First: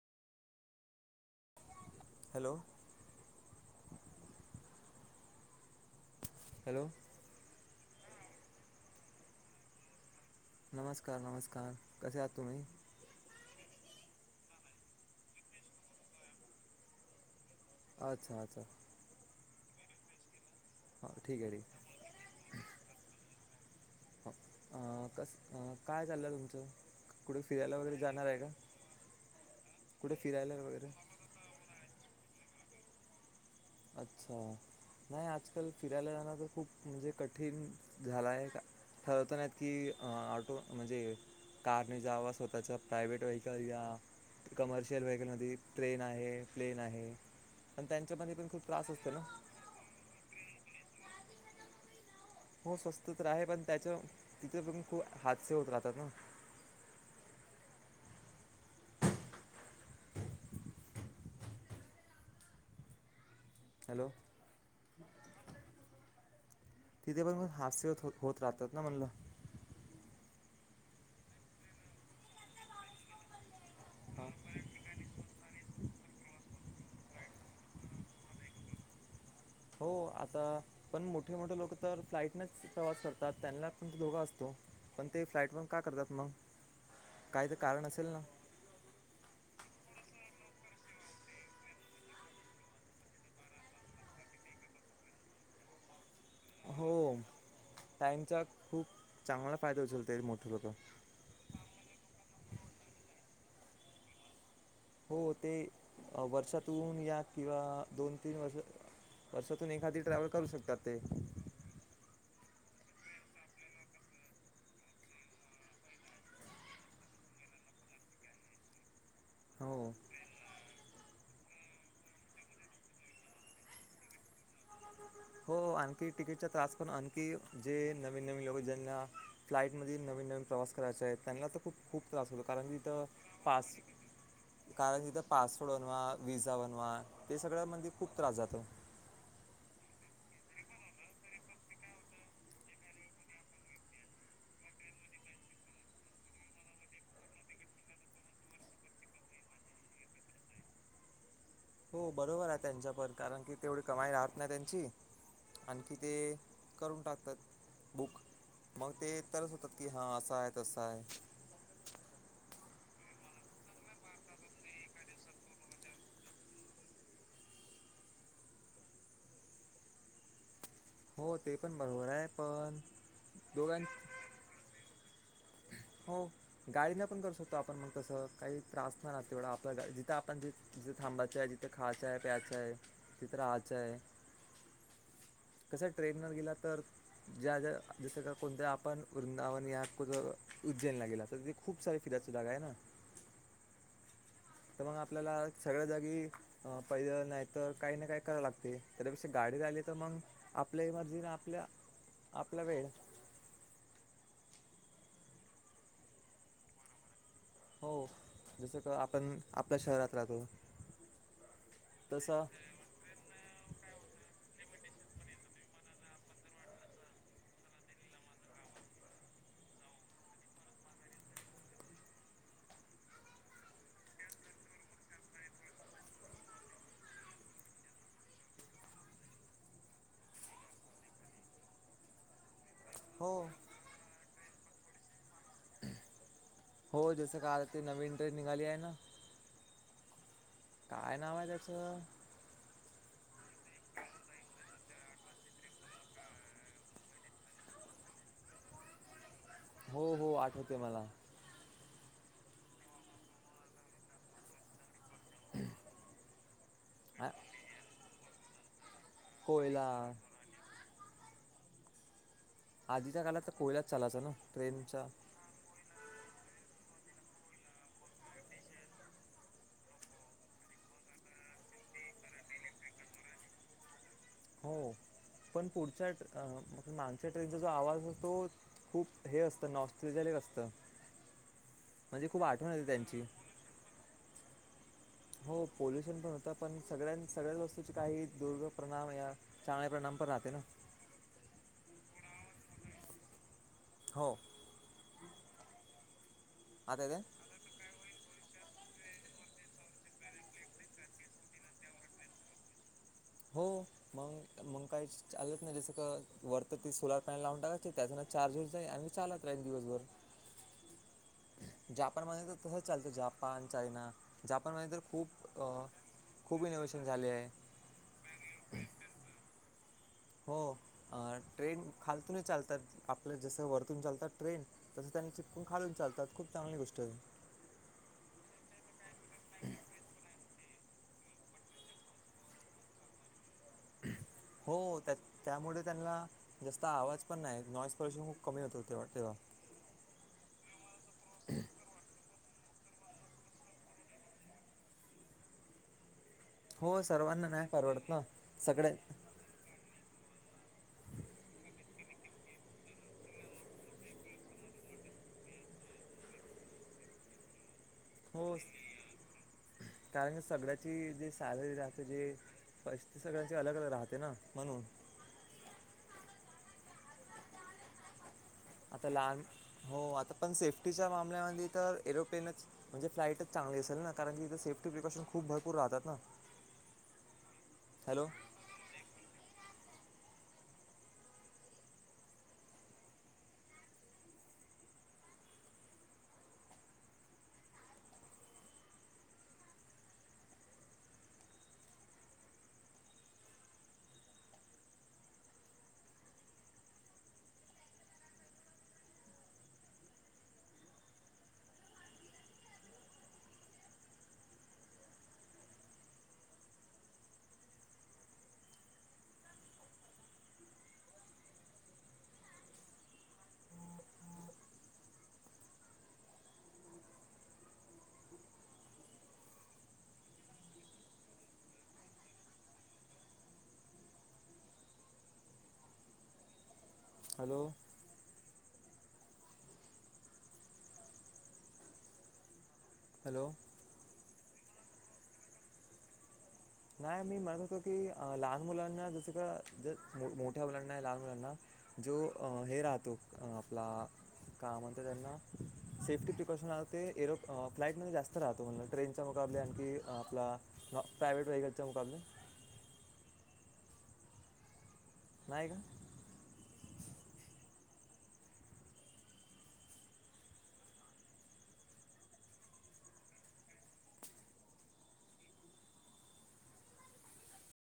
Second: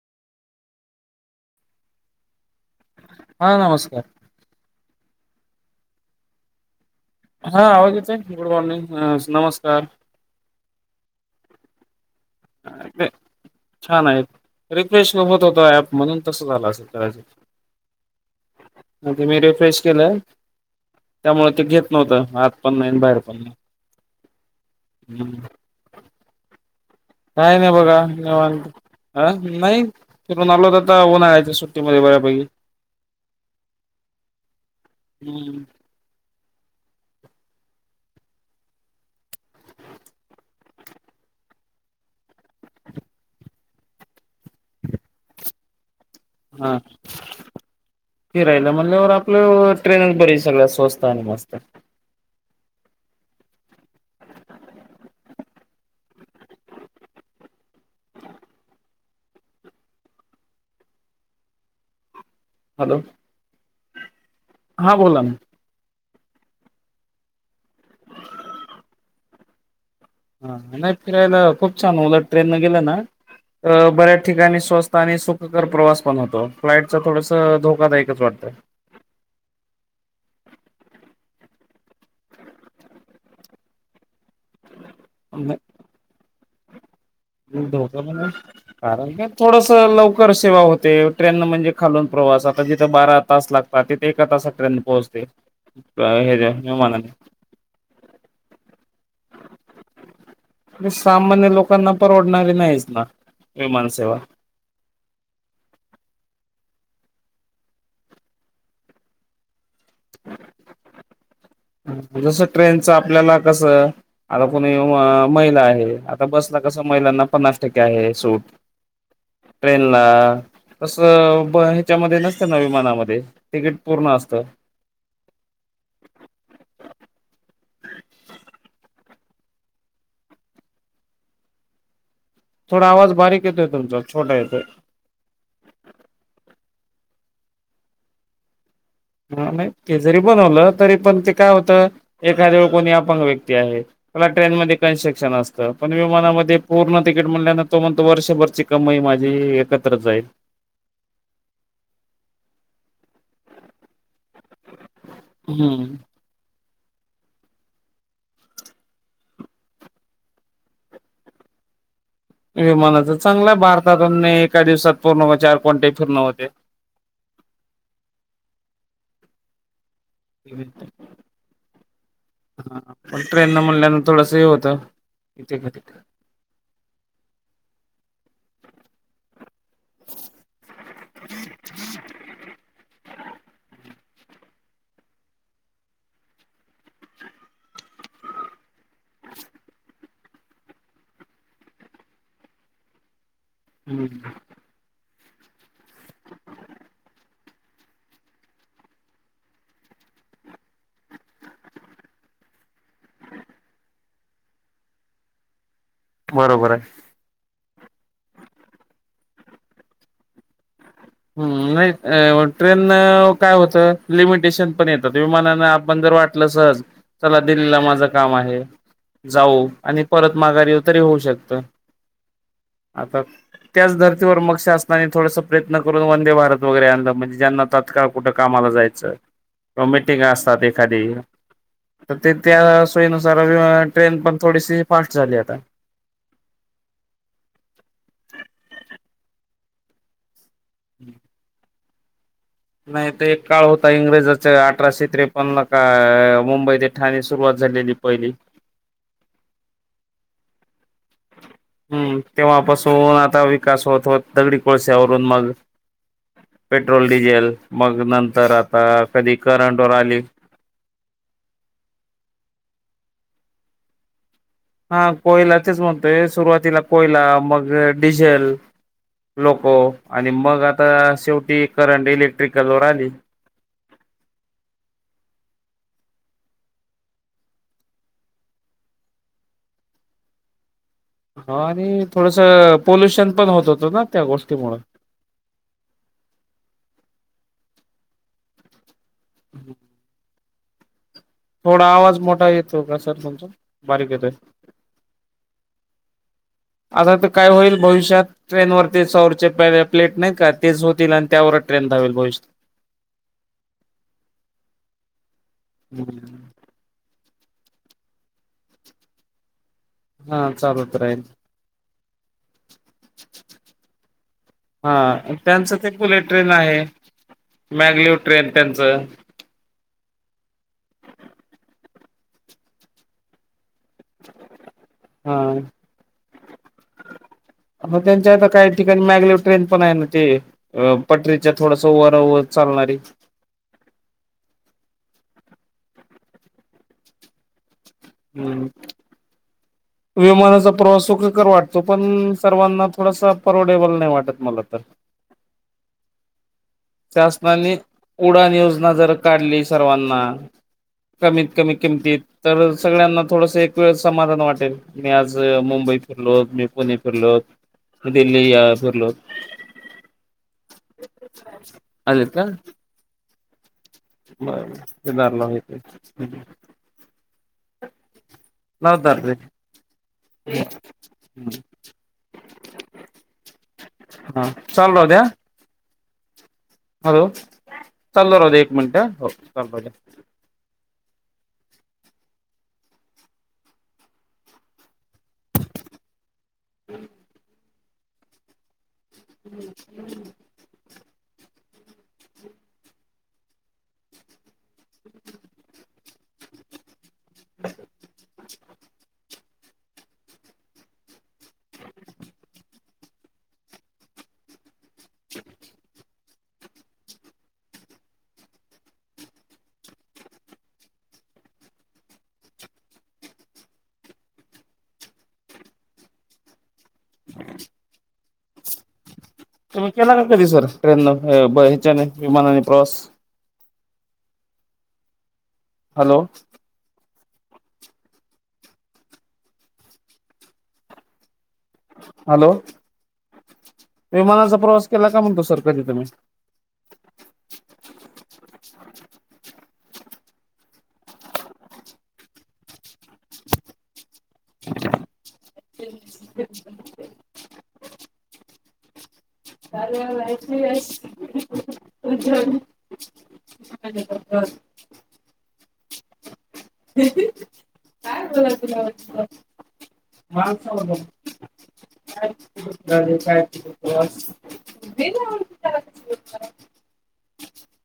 Hello.... हां नमस्कार.... hello..... हा आवाज येतोय गुड मॉर्निंग नमस्कार... नमस्कार नमस्कार कसे आहात तुम्ही? [unintelligible] छान आहेत रिफ्रेश न होत होत ऍप म्हणून तसं झालं असे कदाचित.... अच्छा अच्छा... तुम्ही रिफ्रेश केलंय ठीक आहे त्यामुळे ते ठीक घेत नव्हतं आत पण नाही बाहेर पण नाही.... कस हं. काय झालं तुमचं.... कुठे काय नाही फिरायला वगैरे बघा जाणार आहे का निवांत अ नाही कुठे फिरून फिरायला आलो तर वगैरे आता उन्हाळ्याच्या सुट्टी..... बऱ्यापैकी.... अच्छा नाही हम्म आजकाल फिरायला जाणं तर खूप म्हणजे कठीण झालाय का? ठरत नाहीत की ऑटो म्हणजे... कारने जाव स्वतःच्या प्रायव्हेट व्हेकल या... कमर्शियल व्हेकल म ट्रेन आहे हा प्लेन आहे पण त्यांच्यामध्ये पण खूप... त्रास त्यावर असतो ना आपलं ट्रेन बरी सगळ स्वस्त आणि मस्त... हो स्वस्त तर आहे पण त्याच्या तिथ पण खूप हादसे होत राहतात ना... हॅलो.... हॅलो..... हां बोला ना... तिथे पण म हास्य होत हो होत राहतात ना म्हणलं... हा नाही फिरायला खूप छान उल ट्रेन न गेलं ना बऱ्याच हां ठिकाणी स्वस्त आणि सुखकर प्रवास पण होतो फ्लाइट चा थोडस धोकादायकच वाटतय हो आता पण मोठे मोठे लोक तर फ्लाईटनेच प्रवास करतात त्यांना पण त धोका असतो. पण ते फ्लाईटवरण का करतात मग काय तर कारण धोका असेल ना म्हणजे कारण का थोडस लवकर सेवा होते ट्रेनन म्हणजे खालून प्रवास आता जिथं बारा तास लागतो ते एका ताासकर्यंत पोहोचते हे ज हो टाइमचा खूप चांगला फायदा होचलत मोठ लोक सामान्य लोकांना परवडणारी नाहीच ना विमानसेवा हो ते वर्षातहून या किंवा दोन तीन वर्ष वर्षातून एखादी ट्रॅव्हल करू शकतात ते जसं ट्रेनच आपल्याला कसं आता कोणी महिला आहे आता बसला कस महिलांना पन्नास टक्के आहे सूट ट्रेन हो ला तस त्याच्या म नसत ना विमानामध्ये तिकीट पूर्ण असतं [inaudible] हो आणखी तिकीटच्या त्रास पून आणखी जे नवीन नवीन लोक ज्यांना फ्लाईटमध्ये नवीन नवीन प्रवास करायचे आहेत त्यांना तर खूप खूप त्रास होतो. कारण की थोडा तर आवाज बारीक येतोय पास तुमचा छोटा येतोय कारणस तर पासवोर्ड बनवा वि्हसाा बनवा ते सगळ्यामध्येणे खूप त्रास जातो. ह नाही ते जरी बनवलं तरी पण ते काय होतं एखादे कोणी अपंग व्यक्ती आहे मला ट्रेन मध्ये कन्स्ट्रक्शन असतं पण विमानामध्ये पूर्ण तिकीट मिल्यान तो म्हणतो वर्षभरची कमई माझी एकत्र जाईल. हो बरोबर आहे त्यांच्याप कारण की तेवढी कमाई राहत नाही त्यांची हम्म आणखी ते करून टाकतात बुक मग ते तरच होतात की हां असं आहे तसं आहे. विमानाच चांगला आहे भारतातून एका दिवसात पूर्ण चार कोंटे फिरण होते. ह [inaudible] हो ते पण बरोबर आहे पण पण ट्रेन न दोघां म्हणल्यान थोडस हे होतं इे ख‌ हो गाई न पण करू शकतो आपण मग कसं काही त्रास नाही ना तेवढा स जिथं आपण ज जिथे थांबायचं आहे जिथे खायचं आहे प्यायचं आहे तिथे राहायचं आहे. कस ट्रेनवर गेला तर ज्या ज्या जस का कोणत्या आपण वृंदावन याक उज्जैनला गेला तर तथे खूप सारे फिर सुधा का आहे ना हम्म तर मग आपल्याला सगळ्या जागी अ पहिलं नाही तर काही ना काही कराव लागते त्यापेक्षा गाडी रा आली तर मग आपल्या इ मर्जीने आपल्या आपला वेळ बरोबर आहे. हो जसं का आपण आपल्या शहरात राहतो. हम्म नाही तसं ट्रेन काय होत लिमिटेशन पण येत विमाना आपण जर वाटलं सहज चला दिल्लीला माझं काम आहे. जाऊ आणि परत माघारी येऊ तरी होऊ शकत आता त्याच धर्तीवर मक्ष असनाने थोडसा प्रयत्न करून वंदे भारत वगैरे आण म्हणजे ज्यांना तातकाळ कुठं कामाला जायचं कॉमिटींग असतात एखादी तर ते त्या सोयीनुसार हो ट्रेन पण थोडीशी फास्ट झाली आता हो जसं का आता ते नवीन ट्रेन निघाली आहे ना काय नाव आहे त्याचं नाही तर एक काळ होता इंग्रजाच अठराशे त्रेपन्न का मुंबईत ठाणे सुरुवात झालेली पहिली. हो हो आठवते मला. हम्म तेव्हापासून आता विकास होत होत दगडी कोळश्यावरून मग पेट्रोल, आ डिझेल मग नंतर आता अ कधी करंट कोयला वर आली. आधीच्या काळात तर कोयलातच चालायचा ना. हा ट्रेनचा कोयला तेच म्हणतोय. सुरुवातीला कोयला. मग डिझेल. लोको आणि मग आता शेवटी करंट इलेक्ट्रिकलवर आली. हो पण पुढच्या मागच्या ट्रेनचा जो आवाज अस तो खूप हे असत नॉस्ट्रेजलीक असत. हो आणि थोडस त्यांची पोल्युशन पण होत होत ना त्या गोष्टीमुळ. हो पोल्युशन पण होत. पण सगळ्या सगळ्या वस्तूचे काही दुर प्रणाम या चाण्या प्रणाम पण राहते ना. थोडा आवाज मोठा येतो का सर तुमचा. बारीक येतोय. हो आता अस येतंय वाटत काय होईल भविष्यात. ट्रेनवरती सौरचे प प्लेट नाही का. तेच होतील आणि त्यावरच ट्रेन धावेल भविष्य हो मग मग काही चालत नाही जस का भविष्यात वर तर ते सोलर पॅनल लावून टाकायची. त्यान चार्ज होत जाईल. आणि चालत राहील दिवसभर. हा चालत राहील. जापानमध्ये तर तसच चालत. जापान, चायना जापानमध्ये तर हा खूप अ त्यांचं खूप इनोव्हेशन झाले आहे. मॅगलीव ट्रेन त्यांच हो ट्रेंड खालतून चालतात. आपल जस वर तुन चालतात ट्रेन. तस हा त्यांची पण खालून चालतात. खूप चांगली गोष्ट आहे. मग त्यांच्या आता काही ठिकाणी मॅगले ट्रेन पण आहे ना ते. अ पटरीच्या थोडस वर वर चालणारी. हो त्या त्यामुळे त्यांना जास्त आवाज पण नाही, नॉइस पोल्युशन खूप कमी हम्म होत. हो ठेवा. विमानाचा प्रवास सुखकर वाटतो पण, सर्वांना थोडासा परवडेबल नाही वाटत मला तर‌. हो सर्वांना नाही शासनानी परवडत ना उडान सगळ्या योजना जर काढली सर्वांना कमीत कमी किमतीत. तर सगळ्यांना थोडस एक वेळ समाधान वाटेल. मी आज मुंबई फिरलोत, मी पुणे फिरलोत. दिल्ली फिरलोत. काय आहे सगळ्याची जे सॅलरी राहते जे पैसे सगळ्यांची अलग अलग राह मग दार लावून येते. लाव आता दार रे लहान हो आता पण सेफ्टीच्या मामल्यामध्ये तर एरोप्लेनच म्हणजे फ्लाईटच चांगली असेल ना. कारण हा इथे सेप्टी चालू राहू द्या प्रिकॉशन खूप भरपूर राहतात ना. हॅलो हॅलो चालू राहू द्या एक मिनट. हो चालू राहू द्या. [inaudible] [inaudible] [inaudible] [inaudible] तुम्ही केला का कधी सर ट्रेनन ब हेच्याने विमानाने प्रवास हॅलो हॅलो हॅलो हॅलो विमानाचा प्रवास केला का म्हणतो सर कधी तुम्ही? नाही मी म्हणत होतो की, अ लहान मुलांना जस का ज मोठ्या मुलांना लहान मुलांना जो हे राहतो‌ आपला का म्हणतात त्यांना सेफ्टी प्रिकॉशन आ ते एरो फ्लाइट मध्ये जास्त राहतो म्हटल. ट्रेनच्या मुकाबले आणखी आपला प्रा प्रायवेट वेहेकबलच्या मुकाबले [unintelligible] नाही का. [unintelligible] काय बोलाय तुला वाटतं. हा स [unintelligible] [unintelligible] झाले काय [unintelligible]